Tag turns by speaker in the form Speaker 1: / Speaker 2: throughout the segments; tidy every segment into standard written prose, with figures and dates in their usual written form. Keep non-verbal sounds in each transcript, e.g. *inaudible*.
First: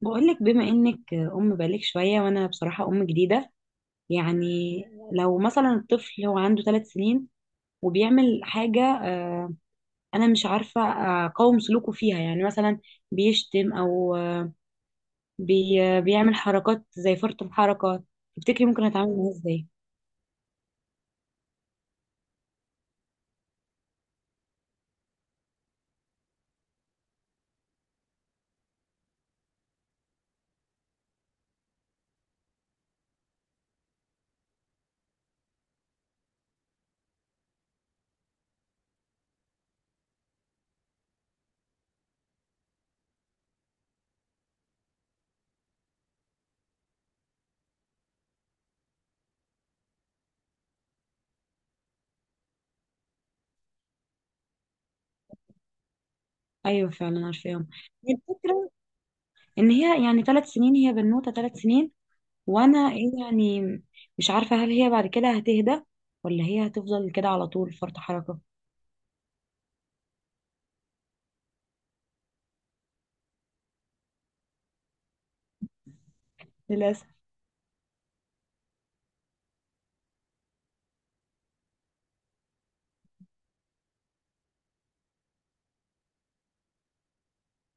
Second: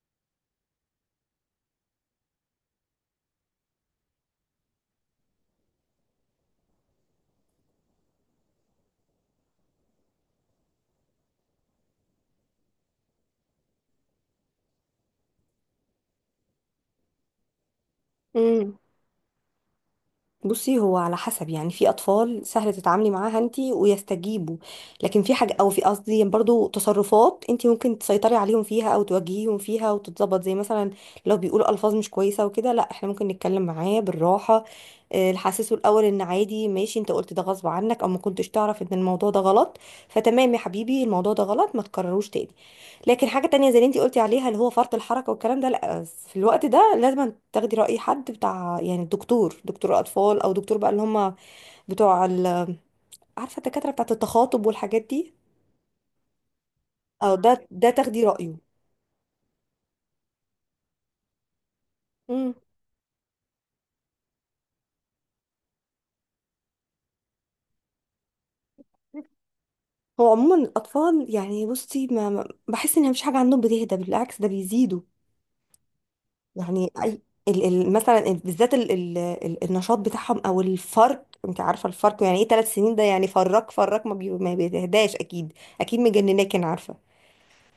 Speaker 1: بقولك بما انك ام بقالك شويه، وانا بصراحه ام جديده. يعني لو مثلا الطفل هو عنده ثلاث سنين وبيعمل حاجه، انا مش عارفه اقاوم سلوكه فيها. يعني مثلا بيشتم او، آه، بي بيعمل حركات زي فرط الحركه. تفتكري
Speaker 2: امم
Speaker 1: ممكن اتعامل معاه ازاي؟
Speaker 2: بصي، هو على حسب، يعني في اطفال سهل تتعاملي معاها انتي ويستجيبوا. لكن في حاجه او في، قصدي، برضو تصرفات انتي ممكن تسيطري عليهم فيها او توجهيهم فيها وتتظبط، زي مثلا لو بيقولوا الفاظ مش كويسه وكده، لا، احنا ممكن نتكلم معاه بالراحه. نحسسه الاول ان عادي، ماشي، انت قلت ده غصب عنك او ما كنتش تعرف ان الموضوع ده غلط. فتمام يا حبيبي، الموضوع ده غلط، ما تكرروش تاني. لكن حاجه تانية زي اللي انتي قلتي عليها، اللي هو فرط الحركه والكلام ده، لا. بس في الوقت ده لازم تاخدي رأي حد بتاع، يعني دكتور أطفال، أو دكتور بقى اللي هم بتوع عارفة، الدكاترة بتاعة التخاطب والحاجات دي،
Speaker 1: ايوه فعلا
Speaker 2: أو ده
Speaker 1: عارفاهم.
Speaker 2: ده
Speaker 1: هي
Speaker 2: تاخدي رأيه.
Speaker 1: الفكره ان هي يعني ثلاث سنين، هي بنوته ثلاث سنين،
Speaker 2: مم.
Speaker 1: وانا إيه يعني؟ مش عارفه هل هي بعد كده هتهدى، ولا هي هتفضل كده على طول فرط حركه.
Speaker 2: هو عموما الأطفال، يعني بصي، بحس إن مفيش حاجة عندهم بتهدى، بالعكس ده بيزيدوا. يعني
Speaker 1: للاسف
Speaker 2: أي، ال مثلا بالذات ال النشاط بتاعهم، أو الفرق، أنت عارفة الفرق يعني إيه، 3 سنين ده يعني فرق، فرق ما، ما بيتهداش، أكيد. أكيد مجنناك، أنا عارفة.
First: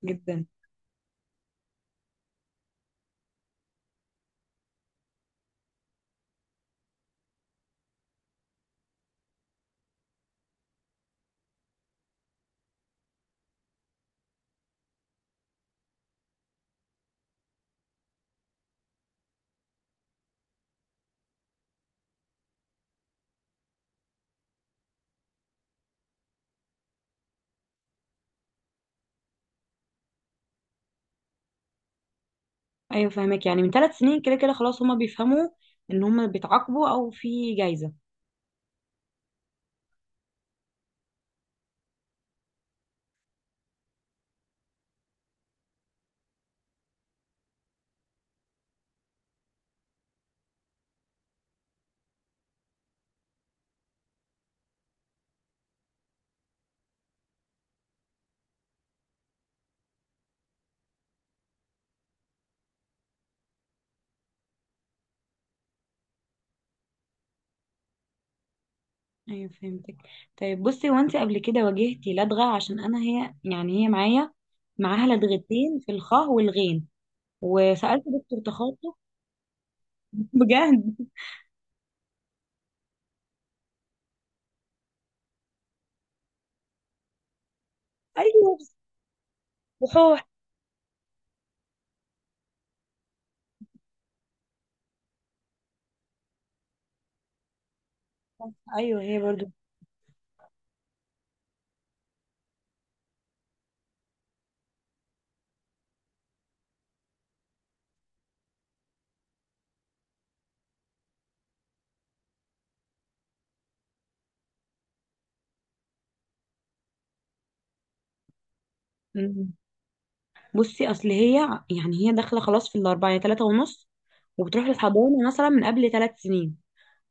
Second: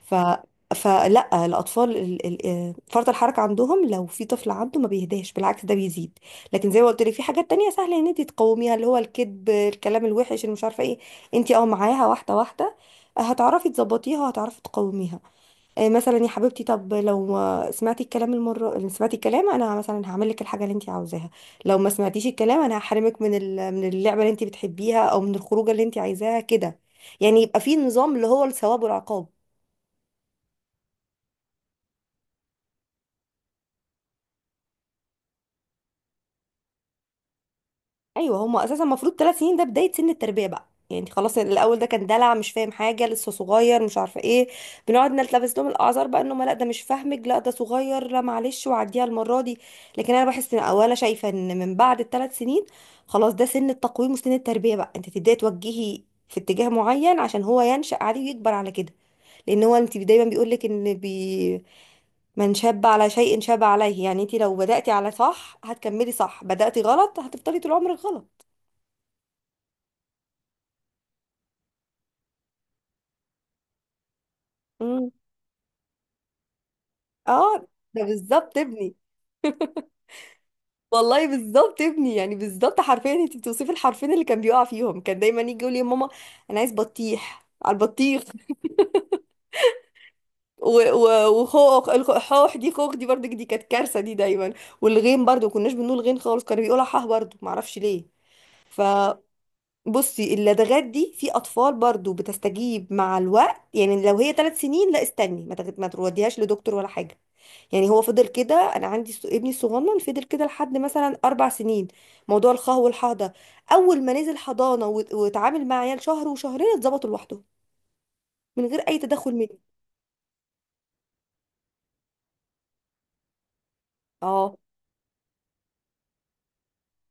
Speaker 2: ف
Speaker 1: جدا.
Speaker 2: فلا، الاطفال فرط الحركه عندهم، لو في طفل عنده ما بيهداش، بالعكس ده بيزيد. لكن زي ما قلت لك، في حاجات تانية سهله ان انت تقاوميها، اللي هو الكذب، الكلام الوحش، اللي مش عارفه ايه، انت معاها واحده واحده، هتعرفي تظبطيها وهتعرفي تقاوميها. مثلا يا حبيبتي، طب لو ما سمعتي الكلام، المره اللي سمعتي الكلام، انا مثلا هعمل لك الحاجه اللي انت عاوزاها. لو ما سمعتيش الكلام، انا هحرمك من اللعبه اللي انت بتحبيها او من الخروجه اللي انت عايزاها كده. يعني يبقى في نظام، اللي هو الثواب والعقاب.
Speaker 1: ايوه فاهمك، يعني من ثلاث سنين كده كده خلاص هما بيفهموا ان هما بيتعاقبوا او في جايزة.
Speaker 2: ايوه، هما اساسا المفروض ثلاث سنين ده بدايه سن التربيه بقى، يعني انت خلاص، الاول ده كان دلع، مش فاهم حاجه، لسه صغير، مش عارفه ايه، بنقعد نلتبس لهم الاعذار بقى، انه ما، لا، ده مش فاهمك، لا، ده صغير، لا، معلش وعديها المره دي. لكن انا بحس ان، او انا شايفه ان، من بعد الثلاث سنين خلاص ده سن التقويم وسن التربيه بقى، انت تبداي توجهي في اتجاه معين، عشان هو ينشأ عليه ويكبر على كده. لان هو انت دايما بيقول لك ان من شاب على شيء شاب عليه، يعني انت لو بدأتي على صح هتكملي صح، بدأتي غلط هتفضلي طول عمرك غلط.
Speaker 1: ايوه فهمتك. طيب بصي، هو انت قبل كده واجهتي لدغة؟ عشان انا هي يعني، هي معايا معاها
Speaker 2: مم.
Speaker 1: لدغتين في الخاء والغين،
Speaker 2: اه، ده
Speaker 1: وسألت دكتور
Speaker 2: بالظبط
Speaker 1: تخاطب.
Speaker 2: ابني.
Speaker 1: *laughs* بجد.
Speaker 2: والله بالظبط ابني، يعني بالظبط حرفيا انت بتوصفي الحرفين اللي كان بيقع فيهم، كان دايما يجي يقول لي يا ماما، انا عايز بطيح على البطيخ.
Speaker 1: ايوه. وحوح.
Speaker 2: وخوخ، الخوخ دي، خوخ دي برضه، دي كانت كارثه دي دايما. والغين برضه، ما كناش بنقول غين خالص، كانوا بيقولوا حاه برضه، ما اعرفش ليه. ف
Speaker 1: ايوه هي برضو.
Speaker 2: بصي، اللدغات دي في اطفال برضو بتستجيب مع الوقت، يعني لو هي ثلاث سنين، لا استني، ما توديهاش لدكتور ولا حاجه. يعني هو فضل كده، انا عندي ابني الصغنن فضل كده لحد مثلا 4 سنين، موضوع الخه والحاضه. اول ما نزل حضانه واتعامل مع عيال شهر وشهرين، اتظبطوا لوحده، من غير اي تدخل
Speaker 1: مم.
Speaker 2: مني.
Speaker 1: بصي اصل هي، يعني هي داخله خلاص في الاربعه، يعني ثلاثه ونص،
Speaker 2: اه،
Speaker 1: وبتروح للحضانه مثلا من قبل ثلاث سنين.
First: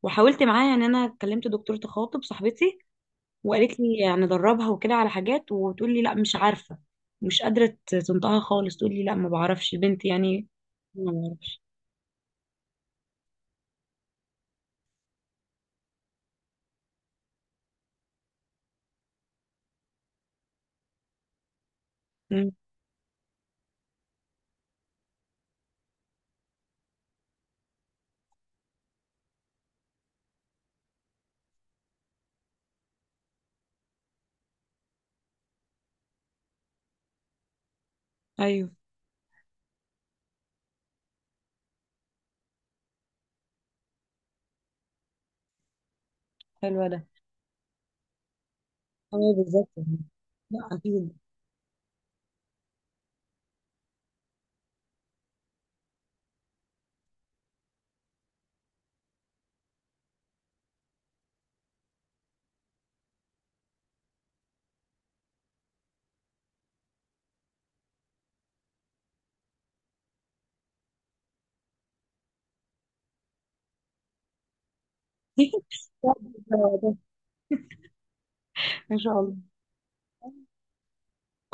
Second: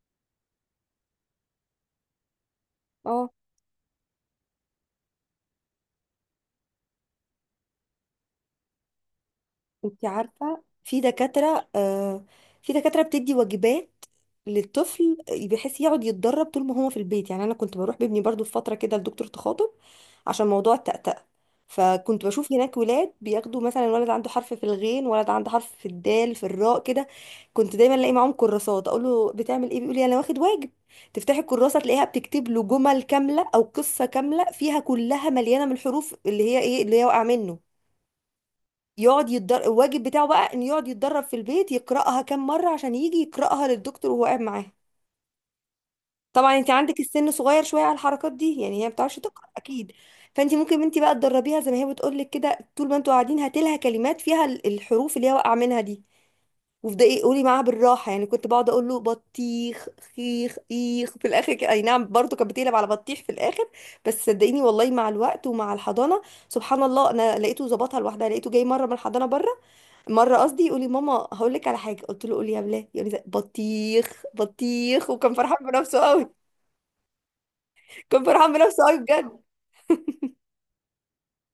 Speaker 1: وحاولت معاها، يعني انا كلمت دكتوره تخاطب صاحبتي
Speaker 2: اه،
Speaker 1: وقالت لي ندربها وكده على حاجات، وتقول لي لا مش عارفة، مش قادرة تنطقها خالص. تقول لي لا ما بعرفش
Speaker 2: انت
Speaker 1: بنتي يعني.
Speaker 2: عارفة، في
Speaker 1: ما بعرفش.
Speaker 2: دكاترة، في دكاترة بتدي واجبات للطفل، بحيث يقعد يتدرب طول ما هو في البيت. يعني انا كنت بروح بابني برضو في فترة كده لدكتور تخاطب، عشان موضوع التأتأة. فكنت بشوف
Speaker 1: مم.
Speaker 2: هناك ولاد بياخدوا، مثلا ولد عنده حرف في الغين، ولد عنده حرف في الدال، في الراء كده. كنت دايما الاقي معاهم كراسات، اقول له بتعمل ايه، بيقول لي انا واخد واجب. تفتحي الكراسه تلاقيها بتكتب له جمل كامله او قصه كامله فيها، كلها مليانه من الحروف اللي هي ايه، اللي هي واقع منه.
Speaker 1: ايوه
Speaker 2: يقعد يتدرب الواجب بتاعه بقى، ان يقعد يتدرب في البيت، يقرأها كام مرة عشان يجي يقرأها للدكتور وهو قاعد معاها. طبعا انت
Speaker 1: حلوة
Speaker 2: عندك
Speaker 1: ده.
Speaker 2: السن صغير شوية على الحركات دي، يعني هي ما بتعرفش
Speaker 1: ايوه
Speaker 2: تقرأ
Speaker 1: بالظبط
Speaker 2: اكيد.
Speaker 1: يعني.
Speaker 2: فانت
Speaker 1: لا
Speaker 2: ممكن، انت
Speaker 1: اكيد.
Speaker 2: بقى تدربيها زي ما هي بتقول لك كده، طول ما انتوا قاعدين هاتي لها كلمات فيها الحروف اللي هي واقعة منها دي. وابدأي، قولي معاها بالراحة، يعني كنت بقعد اقول له بطيخ، خيخ، ايخ، في الاخر اي نعم برضه، كانت بتقلب على بطيخ في الاخر. بس صدقيني والله، مع الوقت ومع الحضانة، سبحان الله، انا لقيته ظبطها لوحدها، لقيته جاي مرة من الحضانة بره، مره، قصدي، يقول لي ماما هقول لك على حاجه، قلت له قولي يا بلال، يقول لي بطيخ بطيخ، وكان فرحان بنفسه قوي.
Speaker 1: *laughs*
Speaker 2: كان فرحان بنفسه قوي
Speaker 1: ان شاء الله.
Speaker 2: بجد.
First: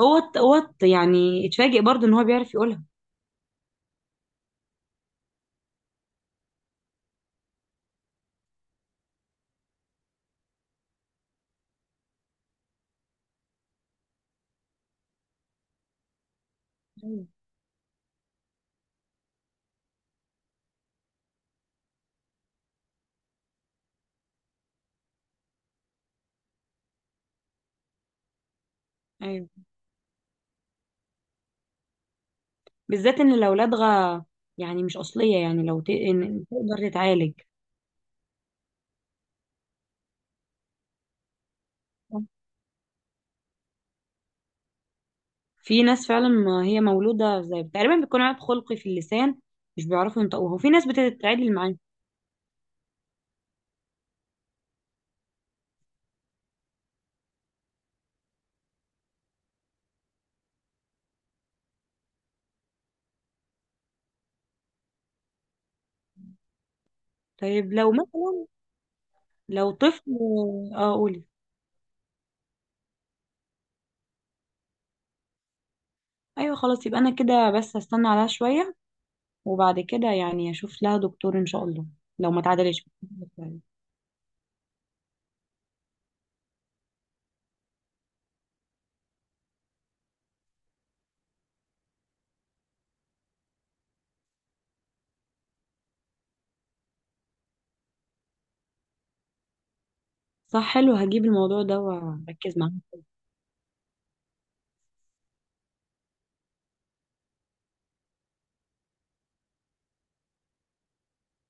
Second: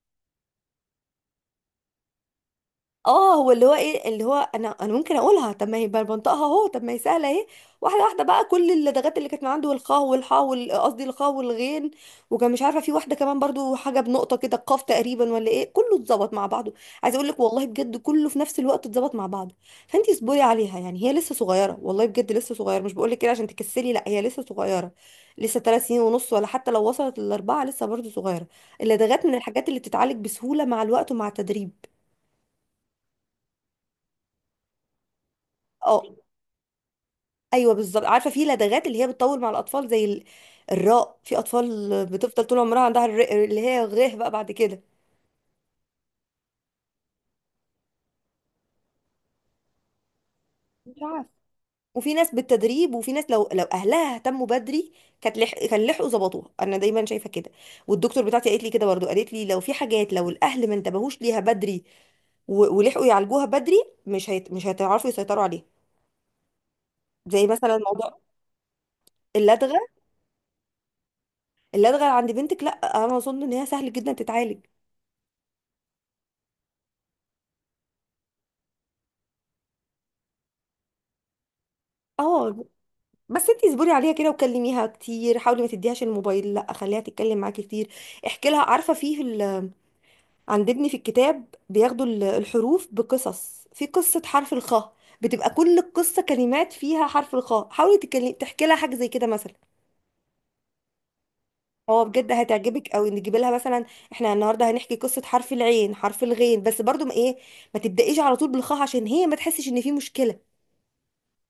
Speaker 1: يعني اتفاجئ برضو ان هو بيعرف يقولها.
Speaker 2: اه، هو اللي هو ايه، اللي هو انا ممكن اقولها، طب ما هي بقى بنطقها اهو، طب ما هي سهله اهي. واحده واحده بقى، كل اللدغات اللي كانت من عنده، والخاء والحاء قصدي الخاء والغين، وكان مش عارفه، في واحده كمان برضو، حاجه بنقطه كده، القاف تقريبا ولا ايه، كله اتظبط مع بعضه. عايزه
Speaker 1: ايوه.
Speaker 2: اقول لك والله بجد، كله في نفس الوقت اتظبط مع بعضه. فانتي اصبري عليها، يعني هي لسه صغيره، والله بجد لسه صغيره، مش بقول لك كده عشان تكسلي، لا هي لسه صغيره، لسه 3 سنين ونص، ولا حتى لو وصلت للاربعه لسه برضو صغيره. اللدغات من
Speaker 1: ايوه
Speaker 2: الحاجات اللي بتتعالج بسهوله مع الوقت ومع التدريب.
Speaker 1: بالذات ان الاولاد غا، يعني مش اصلية، يعني
Speaker 2: اه،
Speaker 1: إن تقدر تتعالج.
Speaker 2: ايوه بالظبط، عارفه في لدغات اللي هي بتطول مع الاطفال، زي الراء، في اطفال بتفضل طول عمرها عندها اللي هي غيه بقى بعد كده.
Speaker 1: في ناس فعلا ما هي مولودة، زي تقريبا بيكون عيب خلقي في اللسان، مش بيعرفوا ينطقوها، وفي ناس
Speaker 2: مش عارفة،
Speaker 1: بتتعدل معاه.
Speaker 2: وفي ناس بالتدريب، وفي ناس لو اهلها اهتموا بدري، كان لحقوا ظبطوها، انا دايما شايفه كده. والدكتور بتاعتي قالت لي كده برضو، قالت لي لو في حاجات، لو الاهل ما انتبهوش ليها بدري ولحقوا يعالجوها بدري، مش هيتعرفوا يسيطروا عليها. زي
Speaker 1: طيب
Speaker 2: مثلا
Speaker 1: لو
Speaker 2: موضوع
Speaker 1: مثلا، لو
Speaker 2: اللدغه.
Speaker 1: طفل. اه قولي.
Speaker 2: اللدغه عند بنتك، لا، انا اظن ان هي سهل جدا تتعالج.
Speaker 1: ايوه خلاص، يبقى انا كده بس هستنى عليها شوية، وبعد كده يعني اشوف لها دكتور ان شاء الله لو ما
Speaker 2: اه،
Speaker 1: اتعدلش.
Speaker 2: بس انتي اصبري عليها كده وكلميها كتير، حاولي ما تديهاش الموبايل، لا خليها تتكلم معاكي كتير. احكي لها، عارفه، عند ابني في الكتاب بياخدوا الحروف بقصص، في قصه حرف الخاء، بتبقى كل القصه كلمات فيها حرف الخاء، حاولي تحكي لها حاجه زي كده مثلا.
Speaker 1: صح، حلو، هجيب الموضوع ده
Speaker 2: هو بجد
Speaker 1: واركز معاه.
Speaker 2: هتعجبك قوي، نجيب لها مثلا، احنا النهارده هنحكي قصه حرف العين، حرف الغين، بس برضو ما، ايه، ما تبدايش على طول بالخاء، عشان هي ما تحسش ان في مشكله،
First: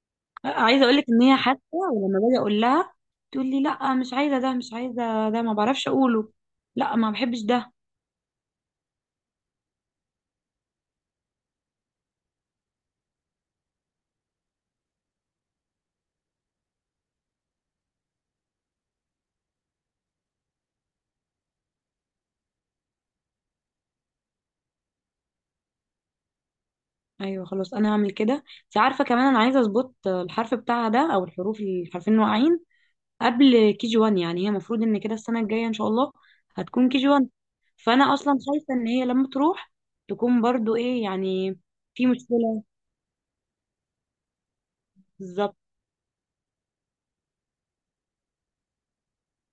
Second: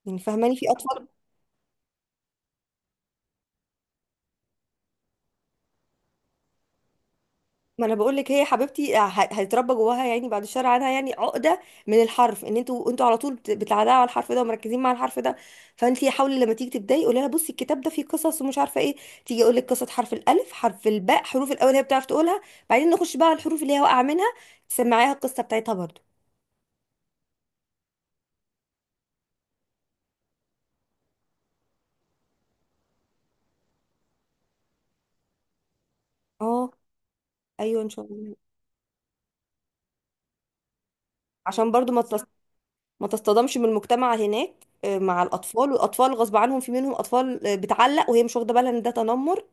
Speaker 2: يعني فاهماني، في
Speaker 1: عايزه اقول لك
Speaker 2: اطفال.
Speaker 1: ان هي حتى ولما باجي اقول لها، تقول لي لا مش عايزه ده، مش عايزه ده، ما بعرفش اقوله، لا ما بحبش ده.
Speaker 2: ما انا بقول لك، هي حبيبتي هيتربى جواها، يعني بعد الشر عنها، يعني عقده من الحرف، ان انتوا على طول بتعلقوا على الحرف ده ومركزين مع الحرف ده. فانت حاولي لما تيجي تبداي، قولي لها بصي، الكتاب ده فيه قصص ومش عارفه ايه، تيجي اقول لك قصه حرف الالف، حرف الباء، حروف الاول هي بتعرف تقولها، بعدين نخش بقى على الحروف اللي هي واقعه منها، تسمعيها القصه بتاعتها برضو.
Speaker 1: ايوه خلاص انا هعمل كده. انت عارفه كمان انا عايزه اظبط الحرف بتاعها ده، او الحروف، الحرفين اللي واقعين قبل كي جي 1. يعني هي المفروض ان كده السنه الجايه ان شاء الله
Speaker 2: اه،
Speaker 1: هتكون كي جي 1.
Speaker 2: ايوه ان شاء
Speaker 1: فانا
Speaker 2: الله،
Speaker 1: اصلا خايفه ان هي لما تروح تكون برضو ايه يعني،
Speaker 2: عشان برضو
Speaker 1: في مشكله.
Speaker 2: ما تصطدمش من المجتمع هناك، مع
Speaker 1: بالظبط.
Speaker 2: الاطفال، والاطفال غصب عنهم في منهم اطفال، بتعلق وهي مش واخده بالها ان ده تنمر.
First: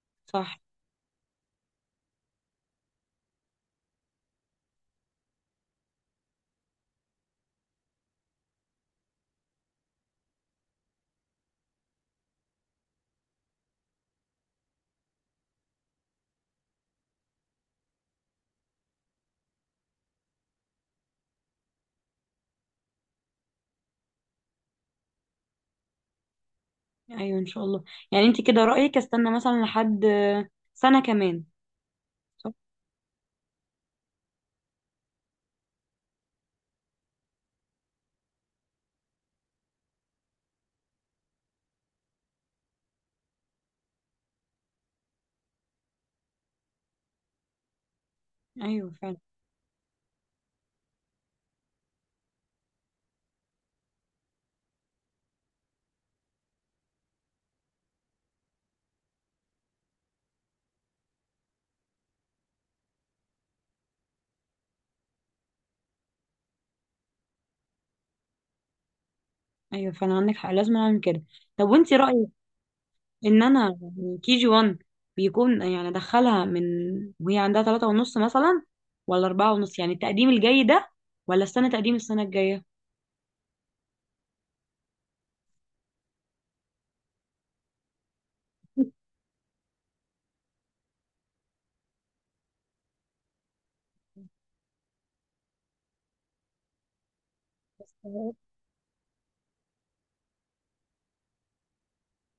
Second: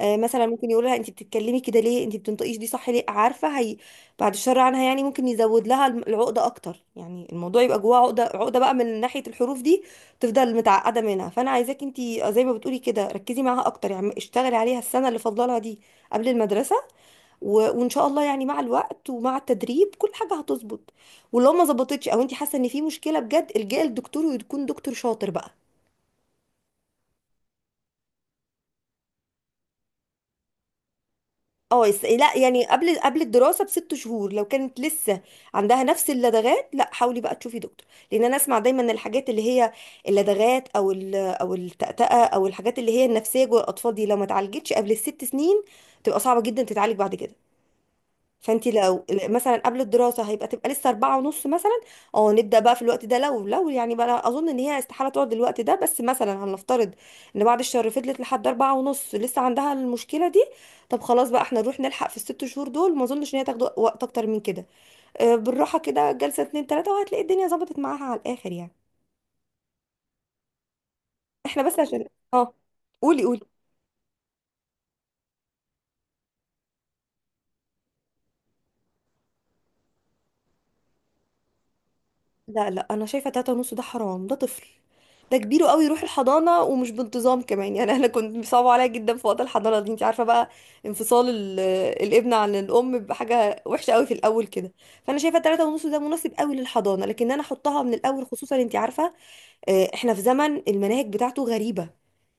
Speaker 2: مثلا
Speaker 1: صح.
Speaker 2: ممكن يقول لها انت بتتكلمي كده ليه، انت بتنطقيش دي صح ليه، عارفه هي. بعد الشر عنها، يعني ممكن يزود لها العقده اكتر، يعني الموضوع يبقى جواها عقده، عقده بقى من ناحيه الحروف دي، تفضل متعقده منها. فانا عايزاك انت، زي ما بتقولي كده، ركزي معاها اكتر، يعني اشتغلي عليها السنه اللي فاضلها دي قبل المدرسه، و... وان شاء الله، يعني مع الوقت ومع التدريب كل حاجه هتظبط. ولو ما ظبطتش او انت حاسه ان في مشكله بجد، الجئي لدكتور، ويكون دكتور شاطر بقى.
Speaker 1: ايوه ان شاء الله. يعني انت كده رايك استنى مثلا لحد سنه كمان؟
Speaker 2: اه، لا
Speaker 1: صح.
Speaker 2: يعني، قبل الدراسه بست شهور، لو كانت لسه عندها نفس اللدغات، لا حاولي بقى تشوفي دكتور. لان انا اسمع دايما، ان الحاجات اللي هي اللدغات او التأتأة، او الحاجات اللي هي النفسيه جوه الاطفال دي، لو ما اتعالجتش قبل الست سنين تبقى صعبه جدا تتعالج بعد كده. فانت
Speaker 1: ايوه
Speaker 2: لو
Speaker 1: فعلا.
Speaker 2: مثلا قبل الدراسه تبقى لسه 4 ونص مثلا. اه، نبدا بقى في الوقت ده، لو يعني بقى، أنا اظن ان هي استحاله تقعد الوقت ده، بس مثلا هنفترض ان بعد الشهر فضلت لحد 4 ونص لسه عندها المشكله دي، طب خلاص بقى، احنا نروح نلحق في الست شهور دول، ما اظنش ان هي تاخد وقت اكتر من كده. بالراحه كده، جلسه اتنين تلاته، وهتلاقي الدنيا ظبطت معاها على الاخر يعني.
Speaker 1: ايوه فعلا عندك حق، لازم اعمل كده.
Speaker 2: احنا
Speaker 1: طب
Speaker 2: بس
Speaker 1: وانت
Speaker 2: عشان،
Speaker 1: رايك
Speaker 2: اه، قولي قولي.
Speaker 1: ان انا يعني كي جي 1 بيكون، يعني ادخلها من وهي عندها ثلاثة ونص مثلا، ولا أربعة ونص؟ يعني التقديم الجاي ده، ولا استنى تقديم السنة الجاية؟
Speaker 2: لا، لا، انا شايفه 3 ونص ده حرام، ده طفل، ده كبير قوي يروح الحضانه، ومش بانتظام كمان، يعني انا *laughs* كنت بيصعب عليا جدا في وقت الحضانه دي، انت عارفه بقى، انفصال الابن عن الام بحاجه وحشه قوي في الاول كده. فانا شايفه 3 ونص ده مناسب قوي للحضانه، لكن انا احطها من الاول، خصوصا انت عارفه، احنا في زمن المناهج بتاعته غريبه،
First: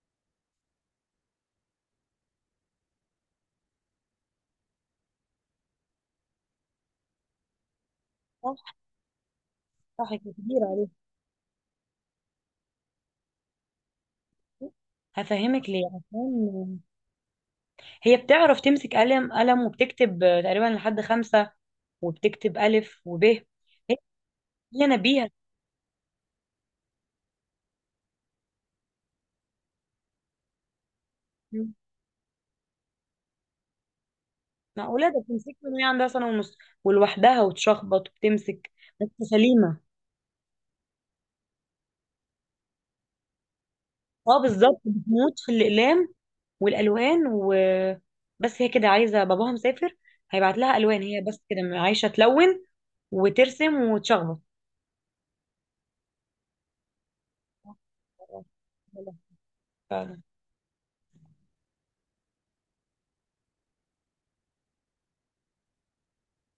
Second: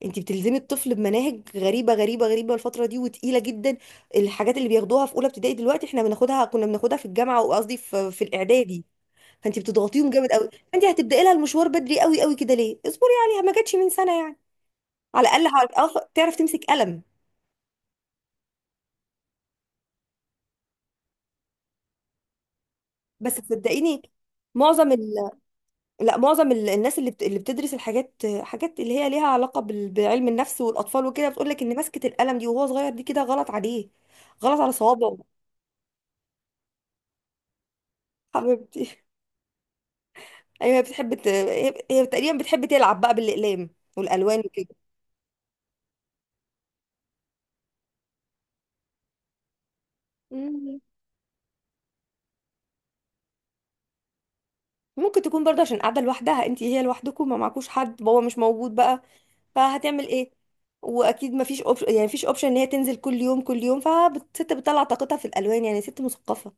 Speaker 2: انت بتلزمي الطفل بمناهج غريبه غريبه غريبه الفتره دي، وتقيله جدا. الحاجات اللي بياخدوها في اولى ابتدائي دلوقتي احنا كنا بناخدها في الجامعه، وقصدي في
Speaker 1: صح
Speaker 2: الاعدادي. فانت بتضغطيهم
Speaker 1: صح،
Speaker 2: جامد قوي،
Speaker 1: كبير
Speaker 2: فانت
Speaker 1: عليه.
Speaker 2: هتبداي لها المشوار بدري قوي قوي كده، ليه، اصبري عليها، ما جاتش من سنه يعني. على الاقل
Speaker 1: هفهمك ليه،
Speaker 2: تعرف تمسك
Speaker 1: عشان
Speaker 2: قلم.
Speaker 1: هي بتعرف تمسك قلم، قلم وبتكتب تقريبا لحد خمسة، وبتكتب ألف وب.
Speaker 2: بس
Speaker 1: هي،
Speaker 2: صدقيني،
Speaker 1: هي
Speaker 2: معظم ال...
Speaker 1: نبيهة.
Speaker 2: لا معظم الناس اللي اللي بتدرس الحاجات، حاجات اللي هي ليها علاقه بعلم النفس والاطفال وكده، بتقول لك ان مسكه القلم دي وهو صغير دي كده غلط عليه، غلط على
Speaker 1: معقولة؟
Speaker 2: صوابعه.
Speaker 1: ده بتمسك من وهي عندها سنة ونص، ولوحدها وتشخبط
Speaker 2: *laughs*
Speaker 1: وبتمسك.
Speaker 2: حبيبتي،
Speaker 1: بس سليمة.
Speaker 2: ايوه هي بتحب هي تقريبا بتحب تلعب بقى بالاقلام والالوان
Speaker 1: اه
Speaker 2: وكده.
Speaker 1: بالظبط بتموت في الأقلام والالوان و، بس هي كده عايزه باباها مسافر، هيبعت لها
Speaker 2: مم.
Speaker 1: الوان. هي بس كده عايشه تلون وترسم وتشخبط.
Speaker 2: ممكن تكون برضه عشان قاعده لوحدها، انت هي لوحدكم، ما معكوش حد، بابا مش موجود بقى، فهتعمل
Speaker 1: فعلا.
Speaker 2: ايه. واكيد مفيش اوبشن، يعني مفيش اوبشن ان هي تنزل كل يوم كل يوم، فالست بتطلع طاقتها في الالوان، يعني ست مثقفه.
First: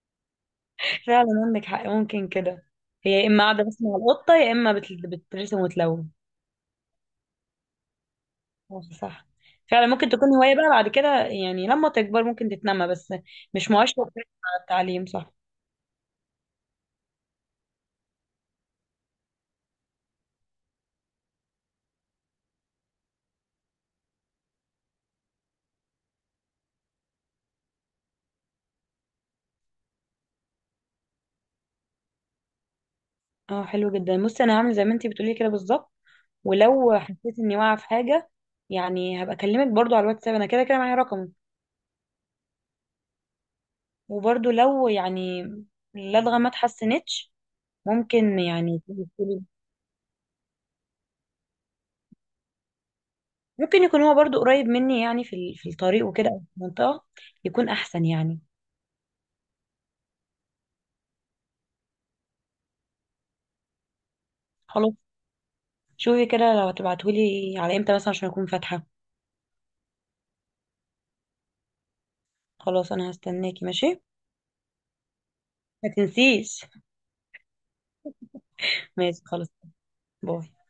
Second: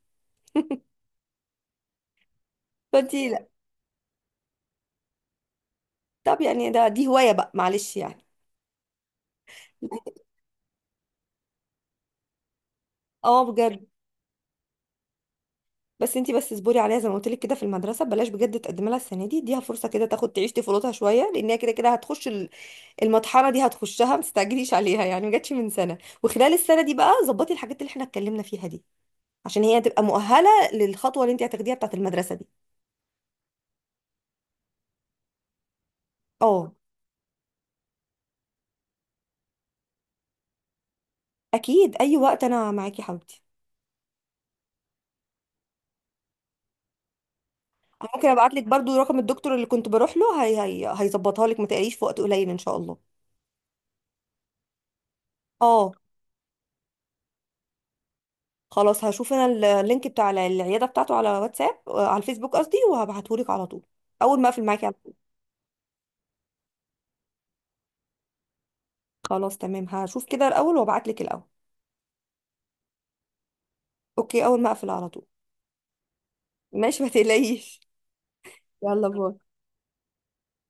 Speaker 1: فعلا عندك حق، ممكن كده. هي يا
Speaker 2: فانتي
Speaker 1: اما
Speaker 2: لا.
Speaker 1: قاعده بس مع القطه، يا اما بترسم وتلون.
Speaker 2: طب يعني دي هوايه بقى، معلش يعني.
Speaker 1: صح صح. فعلا ممكن تكون هوايه بقى بعد كده، يعني لما تكبر ممكن تتنمى، بس
Speaker 2: اه
Speaker 1: مش
Speaker 2: بجد.
Speaker 1: مؤشر كويس على التعليم. صح.
Speaker 2: بس انتي بس اصبري عليها زي ما قلت لك كده في المدرسه، بلاش بجد تقدمي لها السنه دي، اديها فرصه كده تاخد تعيش طفولتها شويه، لان هي كده كده هتخش المطحنه دي، هتخشها، ما تستعجليش عليها يعني، ما جاتش من سنه. وخلال السنه دي بقى ظبطي الحاجات اللي احنا اتكلمنا فيها دي، عشان هي تبقى مؤهله للخطوه اللي انتي هتاخديها بتاعت المدرسه دي.
Speaker 1: اه حلو جدا، بصي انا هعمل زي ما انتي بتقولي كده بالظبط.
Speaker 2: اه،
Speaker 1: ولو حسيت اني واقعه في حاجه، يعني هبقى اكلمك برضو على الواتساب، انا كده كده معايا رقمك.
Speaker 2: اكيد اي وقت انا معاكي يا حبيبتي.
Speaker 1: وبرضو لو يعني اللدغة ما اتحسنتش،
Speaker 2: أنا ممكن
Speaker 1: ممكن
Speaker 2: ابعت لك
Speaker 1: يعني
Speaker 2: برضو رقم الدكتور اللي كنت بروح له، هي هيظبطها لك، ما تقليش في وقت قليل ان شاء الله.
Speaker 1: ممكن يكون هو برضو قريب مني، يعني في
Speaker 2: اه
Speaker 1: الطريق وكده، أو في المنطقة، يكون أحسن يعني.
Speaker 2: خلاص، هشوف انا اللينك بتاع العياده بتاعته على واتساب، على الفيسبوك قصدي، وهبعته لك على طول، اول ما اقفل معاكي على
Speaker 1: خلاص.
Speaker 2: طول.
Speaker 1: شوفي كده لو هتبعتهولي على امتى مثلا عشان أكون فاتحة.
Speaker 2: خلاص تمام، هشوف كده الاول وابعت لك الاول.
Speaker 1: خلاص أنا هستناكي، ماشي.
Speaker 2: اوكي، اول ما اقفل على طول.
Speaker 1: ما تنسيش.
Speaker 2: ماشي، ما تقلقيش. يلا
Speaker 1: ماشي
Speaker 2: باي.
Speaker 1: خلاص. باي.